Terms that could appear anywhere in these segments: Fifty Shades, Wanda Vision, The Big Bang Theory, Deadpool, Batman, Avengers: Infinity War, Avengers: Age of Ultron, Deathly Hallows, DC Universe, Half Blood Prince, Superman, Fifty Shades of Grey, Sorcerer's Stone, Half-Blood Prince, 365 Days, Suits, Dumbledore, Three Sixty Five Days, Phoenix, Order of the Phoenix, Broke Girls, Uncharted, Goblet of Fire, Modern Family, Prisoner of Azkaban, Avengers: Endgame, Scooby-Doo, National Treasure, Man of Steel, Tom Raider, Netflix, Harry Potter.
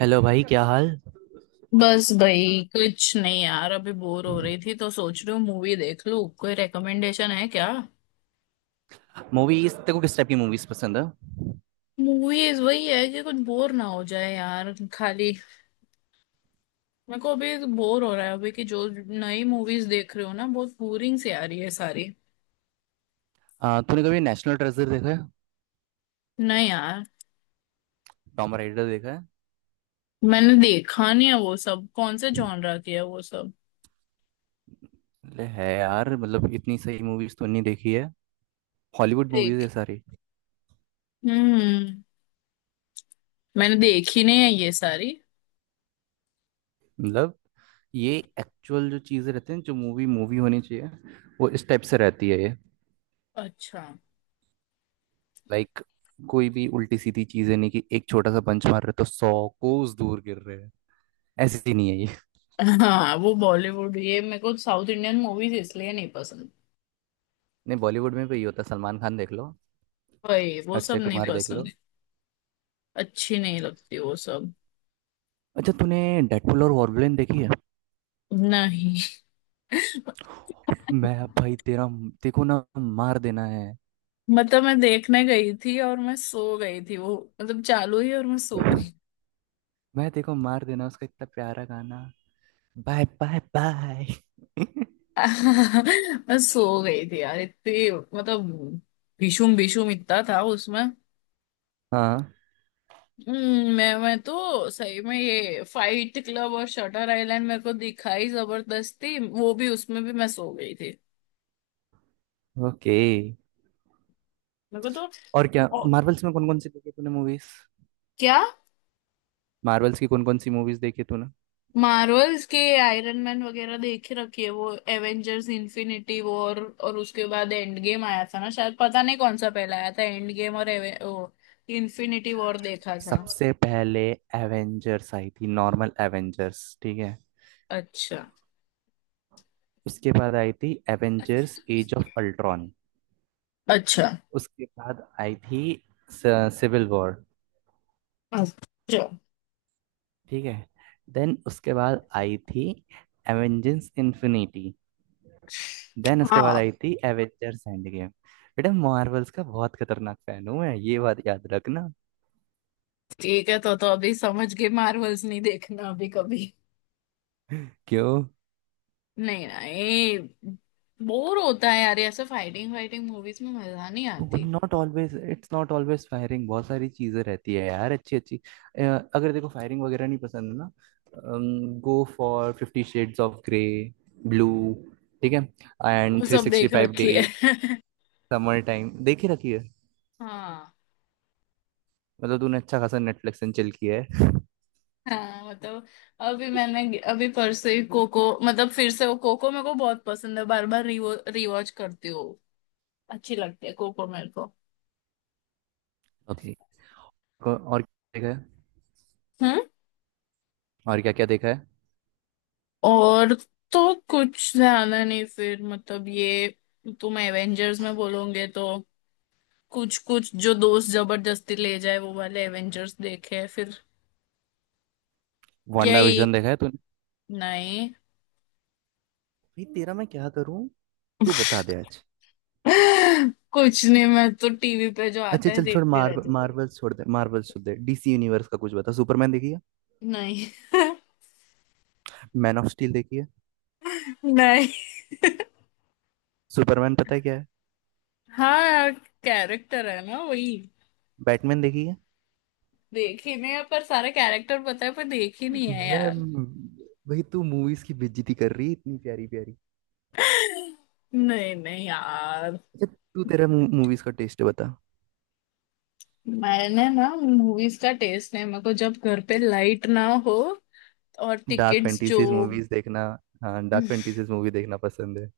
Hello भाई, क्या हाल? बस भाई, कुछ नहीं यार। अभी बोर हो रही थी तो सोच रही हूँ मूवी देख लूँ। कोई रेकमेंडेशन है क्या? मूवीज, तेरे को किस टाइप की मूवीज पसंद है? मूवीज वही है कि कुछ बोर ना हो जाए यार, खाली। मेरे को अभी बोर हो रहा है। अभी कि जो नई मूवीज देख रही हो ना, बहुत बोरिंग सी आ रही है सारी। तूने कभी नेशनल ट्रेजर देखा है? नहीं यार। टॉम राइडर देखा है? मैंने देखा नहीं है। वो सब कौन से जॉनरा की है वो सब? ले है यार, मतलब इतनी सही मूवीज तो नहीं देखी है। हॉलीवुड मूवीज है देख। सारी। हम्म। मैंने देखी नहीं है ये सारी। मतलब ये एक्चुअल जो चीजें रहती हैं जो मूवी मूवी होनी चाहिए, वो इस टाइप से रहती है ये। अच्छा। लाइक कोई भी उल्टी सीधी चीजें नहीं कि एक छोटा सा पंच मार रहे तो सौ कोस दूर गिर रहे हैं। ऐसी नहीं है ये। हाँ वो बॉलीवुड, ये मेरे को साउथ इंडियन मूवीज इसलिए नहीं पसंद। नहीं, बॉलीवुड में भी ये होता है। सलमान खान देख लो, वही वो सब अक्षय नहीं कुमार देख पसंद। लो। अच्छी नहीं लगती वो सब। अच्छा, तूने डेडपुल और वॉल्वरिन देखी है? नहीं मैं अब भाई तेरा देखो ना मार देना है। मतलब मैं देखने गई थी और मैं सो गई थी वो। मतलब चालू ही और मैं सो गई। मैं देखो मार देना, उसका इतना प्यारा गाना, बाय बाय बाय। मैं सो गई थी यार इतनी। मतलब भीषुम भीषुम इतना था उसमें। हाँ। मैं तो सही में, ये फाइट क्लब और शटर आइलैंड मेरे को दिखाई जबरदस्ती, वो भी उसमें भी मैं सो गई थी। ओके, मेरे को तो और क्या ओ, मार्वल्स में कौन कौन सी देखी तूने मूवीज? क्या। मार्वल्स की कौन कौन सी मूवीज देखी तूने? मार्वल्स के आयरन मैन वगैरह देख ही रखी है। वो एवेंजर्स इन्फिनिटी वॉर और उसके बाद एंड गेम आया था ना शायद। पता नहीं कौन सा पहला आया था, एंड गेम और इन्फिनिटी वॉर देखा था। सबसे पहले एवेंजर्स आई थी, नॉर्मल एवेंजर्स। ठीक है। अच्छा। उसके बाद आई थी एवेंजर्स एज ऑफ अल्ट्रॉन। अच्छा। उसके बाद आई थी सिविल वॉर। अच्छा। ठीक है। देन उसके बाद आई थी एवेंजर्स इन्फिनिटी। देन उसके बाद हाँ। आई थी एवेंजर्स एंड गेम। बेटा, मार्वल्स का बहुत खतरनाक फैन हूँ मैं, ये बात याद रखना। ठीक है तो अभी समझ गए मार्वल्स नहीं देखना अभी कभी। क्यों? नहीं ना ये। बोर होता है यार। ये ऐसे फाइटिंग फाइटिंग मूवीज में मजा नहीं आती। Not always, it's not always firing. बहुत सारी चीजें रहती है यार, अच्छी अच्छी। अ, अगर देखो फायरिंग वगैरह नहीं पसंद ना, go for fifty shades of grey, blue. ठीक है। एंड वो थ्री सब सिक्सटी देख फाइव रखी है। डेज समर टाइम देख ही रखी है। हाँ। मतलब तूने अच्छा खासा नेटफ्लिक्स एंड चिल किया है। हाँ मतलब अभी मैंने अभी परसों ही कोको। मतलब फिर से वो कोको मेरे को बहुत पसंद है, बार बार रिवो रिवॉच करती हूँ। अच्छी लगती है कोको मेरे को। ओके। और क्या देखा है? हम्म। और क्या क्या देखा है? और तो कुछ ज्यादा नहीं, फिर मतलब ये। तुम एवेंजर्स में बोलोगे तो कुछ कुछ जो दोस्त जबरदस्ती ले जाए वो वाले एवेंजर्स देखे फिर। वांडा यही। विजन देखा है तूने? नहीं। भाई तेरा मैं क्या करूं? तू बता दे आज। कुछ नहीं, मैं तो टीवी पे जो आता अच्छा है चल छोड़, देखती मार रहती हूँ। मार्वल छोड़ दे, मार्वल छोड़ दे। डीसी यूनिवर्स का कुछ बता। सुपरमैन देखी है? नहीं। मैन ऑफ स्टील देखी है? नहीं। सुपरमैन पता है क्या है? हाँ यार, कैरेक्टर है ना वही। बैटमैन देखी है? देखे नहीं है, पर सारे कैरेक्टर पता है पर देखी नहीं है यार। मैं- भाई तू मूवीज की बेइज्जती कर रही है इतनी प्यारी प्यारी। नहीं नहीं यार। अच्छा, तू तेरा मूवीज का टेस्ट बता। मैंने ना मूवीज का टेस्ट नहीं। मेरे को जब घर पे लाइट ना हो और डार्क टिकट्स जो। फैंटेसीज मूवीज देखना? हाँ, डार्क फैंटेसीज मूवी देखना पसंद है?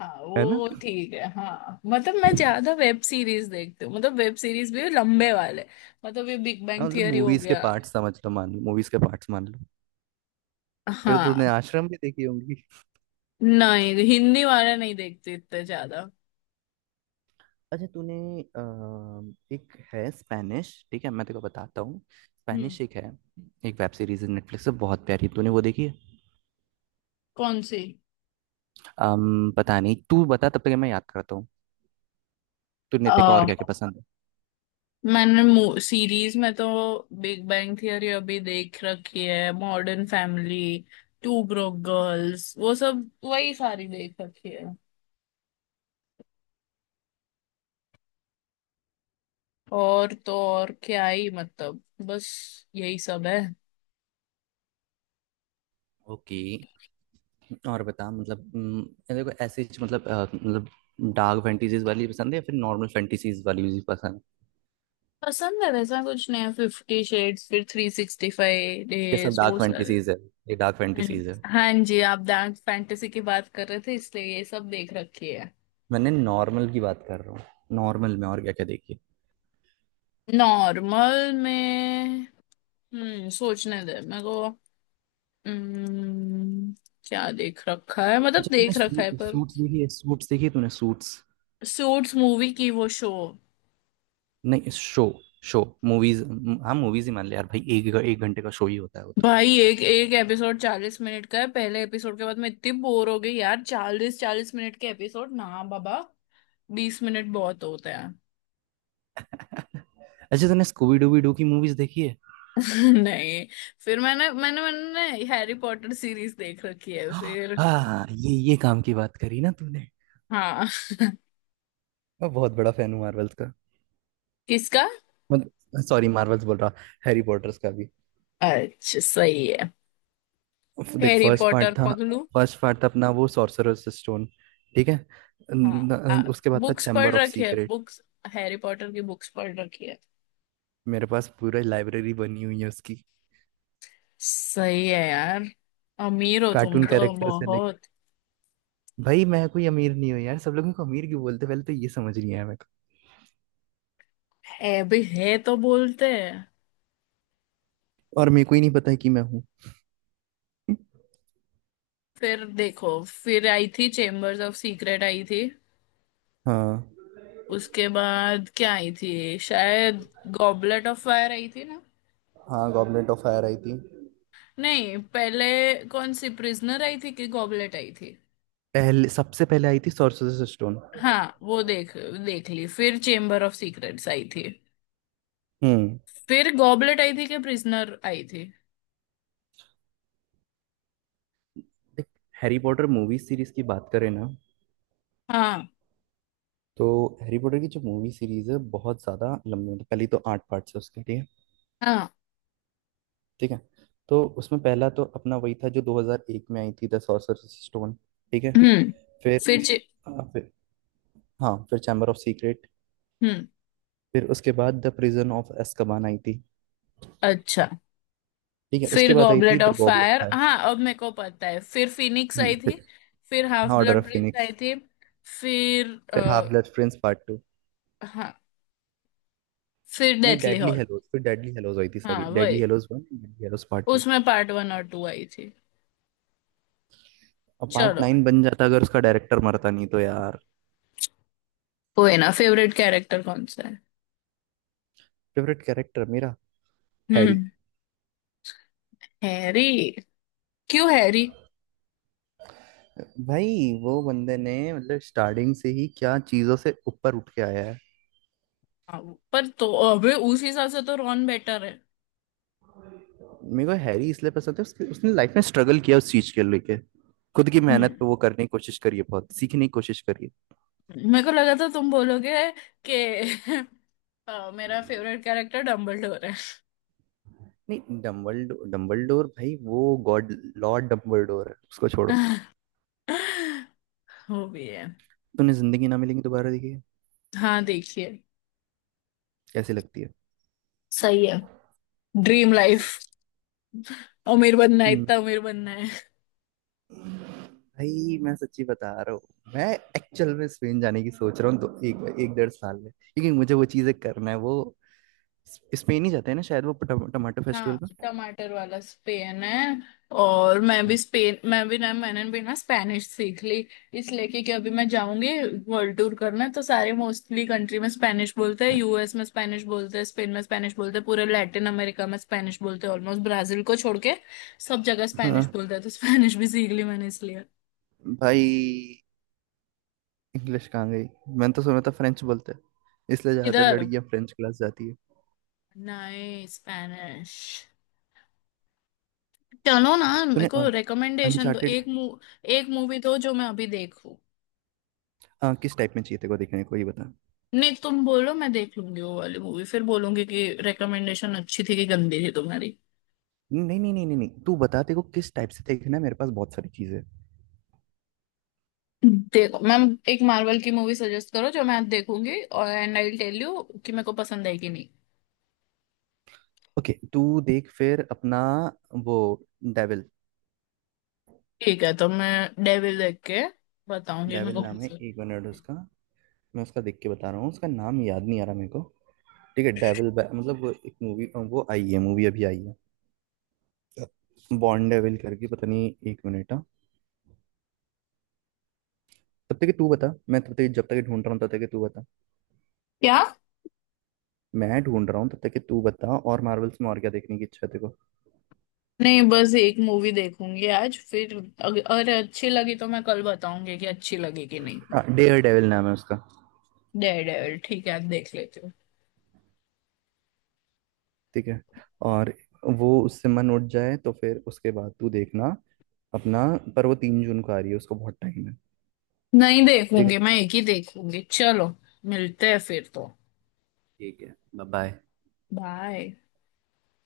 हाँ है ना? वो ठीक है। हाँ मतलब मैं ज्यादा वेब सीरीज देखती हूँ, मतलब वेब सीरीज भी लंबे वाले। मतलब ये बिग बैंग हाँ मतलब थियरी हो मूवीज के गया। पार्ट समझ लो, मान लो मूवीज के पार्ट्स मान लो। फिर तो तूने हाँ। आश्रम भी देखी होंगी। नहीं, हिंदी वाले नहीं देखती इतने ज्यादा। अच्छा तूने एक है स्पेनिश, ठीक है मैं तेरे को बताता हूँ। हम्म। स्पेनिश एक है, एक वेब सीरीज है नेटफ्लिक्स पे बहुत प्यारी, तूने वो देखी है? कौन सी? पता नहीं, तू बता, तब तक मैं याद करता हूँ। तूने तेरे को और क्या क्या पसंद है? मैंने सीरीज में तो बिग बैंग थियरी अभी देख रखी है, Modern Family, Two Broke Girls, वो सब वही सारी देख रखी है। और तो और क्या ही मतलब, बस यही सब है। ओके। और बता मतलब तेरे को ऐसे ही मतलब मतलब डार्क फैंटेसीज वाली पसंद है या फिर नॉर्मल फैंटेसीज वाली भी पसंद है? पसंद है वैसा कुछ नहीं है। फिफ्टी शेड्स, फिर थ्री सिक्सटी फाइव ये सब डेज डार्क वो सारे। फैंटेसीज है। ये डार्क हम्म। फैंटेसीज है। हाँ जी, आप डार्क फैंटेसी की बात कर रहे थे इसलिए ये सब देख रखी है। मैंने नॉर्मल की बात कर रहा हूँ। नॉर्मल में और क्या क्या देखी है? नॉर्मल में सोचने दे मेरे को। हम्म, क्या देख रखा है, मतलब अच्छा तूने देख रखा है पर। सूट्स देखी है? सूट्स देखी है तूने सूट्स? सूट्स मूवी की वो शो? नहीं, शो, शो मूवीज। हाँ मूवीज ही मान ले यार भाई, एक एक घंटे का शो ही होता है वो तो। भाई एक एक एपिसोड 40 मिनट का है। पहले एपिसोड के बाद मैं इतनी बोर हो गई यार। चालीस चालीस मिनट के एपिसोड ना बाबा। 20 मिनट बहुत होते हैं। अच्छा तूने स्कूबी डूबी डू की मूवीज देखी है? नहीं। फिर मैंने मैंने मैंने हैरी पॉटर सीरीज देख रखी है हाँ फिर। हाँ, ये काम की बात करी ना तूने। हाँ। मैं बहुत बड़ा फैन हूँ मार्वल्स का। किसका? मतलब सॉरी मार्वल्स बोल रहा, हैरी पॉटर्स का भी। अच्छा सही है। देख, हैरी फर्स्ट पार्ट पॉटर था, पगलू। फर्स्ट पार्ट था अपना वो सॉर्सरर्स स्टोन, ठीक है। हाँ। उसके बाद था बुक्स पढ़ चैम्बर ऑफ रखी है सीक्रेट। बुक्स। हैरी पॉटर की बुक्स पढ़ रखी है। मेरे पास पूरा लाइब्रेरी बनी हुई है उसकी। सही है यार। अमीर हो तुम कार्टून तो कैरेक्टर से। बहुत। भाई मैं कोई अमीर नहीं हूँ यार, सब लोगों को अमीर क्यों बोलते हैं? पहले तो ये समझ नहीं आया मेरे है भी है तो बोलते हैं। को, और मेरे को ही नहीं पता है कि मैं हूँ। फिर देखो, फिर आई थी चेम्बर्स ऑफ सीक्रेट आई थी। हाँ। उसके बाद क्या आई थी शायद? गॉबलेट ऑफ फायर आई थी ना? हाँ गॉबलेट ऑफ फायर आई थी। नहीं पहले, कौन सी प्रिजनर आई थी कि गॉबलेट आई थी? पहले सबसे पहले आई थी सोर्सरर्स स्टोन। हाँ वो देख, देख ली। फिर चेम्बर ऑफ सीक्रेट्स आई थी। हम्म। फिर गॉबलेट आई थी कि प्रिजनर आई थी? देख, हैरी पॉटर मूवी सीरीज की बात करें ना, हाँ। तो हैरी पॉटर की जो मूवी सीरीज है बहुत ज़्यादा लंबी, मतलब पहली तो आठ पार्ट्स है उसके, ठीक है। हाँ। ठीक है। तो उसमें पहला तो अपना वही था जो 2001 में आई थी द सोर्सरर्स स्टोन, ठीक है। हम्म। फिर फिर चे- उसके हाँ, फिर हाँ फिर चैम्बर ऑफ सीक्रेट। हम्म। फिर उसके बाद द प्रिजन ऑफ एस्कबान आई थी, अच्छा। ठीक है। फिर उसके बाद आई थी goblet the of goblin fire, file. हाँ अब मेरे को पता है। फिर फिनिक्स हम्म, आई थी। फिर- फिर हाफ हाँ ऑर्डर ब्लड ऑफ प्रिंस आई फिनिक्स। थी। फिर फिर आ, हाफ ब्लड प्रिंस पार्ट 2। हाँ, फिर नहीं डेथली डेडली हॉल। हेलोज, फिर डेडली हेलोज आई थी, सॉरी हाँ डेडली वही, हेलोज 1, डेडली हेलोज पार्ट 2। उसमें पार्ट वन और टू आई थी। और पार्ट चलो, नाइन बन जाता अगर उसका डायरेक्टर मरता नहीं तो यार। कोई ना। फेवरेट कैरेक्टर कौन सा है? फेवरेट कैरेक्टर मेरा हैरी। हम्म। हैरी? क्यों हैरी? भाई, वो बंदे ने मतलब स्टार्टिंग से ही क्या चीज़ों से ऊपर उठ के आया है। हाँ, पर तो अबे उस हिसाब से तो रॉन बेटर है। मेरे को हैरी इसलिए पसंद है, उसके उसने लाइफ में स्ट्रगल किया उस चीज के लेके। खुद की मेहनत हम्म। पे वो करने की कोशिश करी है, बहुत सीखने की कोशिश करी है। मेरे को लगा था तुम बोलोगे कि मेरा फेवरेट कैरेक्टर डम्बलडोर है। नहीं डम्बलडोर, डम्बलडोर भाई वो गॉड लॉर्ड डम्बलडोर है, उसको छोड़ो। वो भी है। तूने जिंदगी ना मिलेगी दोबारा देखी है? हाँ देखिए। कैसी लगती है? सही है। Dream life. अमीर बनना है, हम्म, इतना अमीर बनना है। भाई मैं सच्ची बता रहा हूँ, मैं एक्चुअल में स्पेन जाने की सोच रहा हूँ तो, एक एक डेढ़ साल में, क्योंकि मुझे वो चीजें करना है वो। स्पेन ही जाते हैं ना शायद वो टमाटो हाँ, फेस्टिवल में। टमाटर वाला स्पेन है। और मैं भी स्पेन, मैं भी ना, मैंने भी ना स्पेनिश सीख ली। इसलिए कि अभी मैं जाऊंगी वर्ल्ड टूर करना, तो सारे मोस्टली कंट्री में स्पेनिश बोलते हैं। यूएस में स्पेनिश बोलते हैं, स्पेन में स्पेनिश बोलते हैं, पूरे लैटिन अमेरिका में स्पेनिश बोलते हैं, ऑलमोस्ट ब्राजील को छोड़ के सब जगह हाँ। स्पेनिश बोलते हैं। तो स्पेनिश भी सीख ली मैंने इसलिए। भाई इंग्लिश कहाँ गई? मैंने तो सुना था फ्रेंच बोलते हैं, इसलिए ज्यादातर इधर? लड़कियां फ्रेंच क्लास जाती है। नहीं, स्पेनिश। चलो ना मेरे तूने को रिकमेंडेशन दो, अनचार्टेड? एक मूवी दो जो मैं अभी देखूं। हाँ, किस टाइप में चाहिए तेरे को देखने को ये बता। नहीं तुम बोलो, मैं देख लूंगी वो वाली मूवी, फिर बोलूंगी कि रिकमेंडेशन अच्छी थी कि गंदी थी तुम्हारी। नहीं नहीं नहीं नहीं नहीं, तू बता, तेरे को किस टाइप से देखना है, मेरे पास बहुत सारी चीजें हैं। देखो मैम, एक मार्वल की मूवी सजेस्ट करो जो मैं देखूंगी, और एंड आई टेल यू कि मेरे को पसंद आई कि नहीं। ओके तू देख फिर अपना वो डेविल। ठीक है, तो मैं डेविल देख के बताऊंगी मेरे डेविल को नाम है, पसंद। एक मिनट उसका। मैं उसका देख के बता रहा हूँ, उसका नाम याद नहीं आ रहा मेरे को। ठीक है डेविल मतलब वो एक मूवी, वो आई है, मूवी अभी आई है बॉर्न डेविल करके, पता नहीं, एक मिनट। हाँ। तब तक कि तू बता, मैं तब तक, जब तक कि ढूंढ रहा हूँ तब तक कि तू बता। क्या? मैं ढूंढ रहा हूँ तब तक कि तू बता, और मार्वल्स में और क्या देखने की इच्छा है तेरे को? नहीं बस एक मूवी देखूंगी आज, फिर अगर अच्छी लगी तो मैं कल बताऊंगी कि अच्छी लगी कि नहीं। हाँ डेयर डेविल नाम है उसका। डेविल, ठीक है, आज देख लेती हूँ। ठीक है। और वो उससे मन उठ जाए तो फिर उसके बाद तू देखना अपना, पर वो 3 जून को आ रही है, उसको बहुत टाइम है। नहीं ठीक है। देखूंगी, मैं एक ही देखूंगी। चलो, मिलते हैं फिर तो। ठीक है बाय बाय। बाय।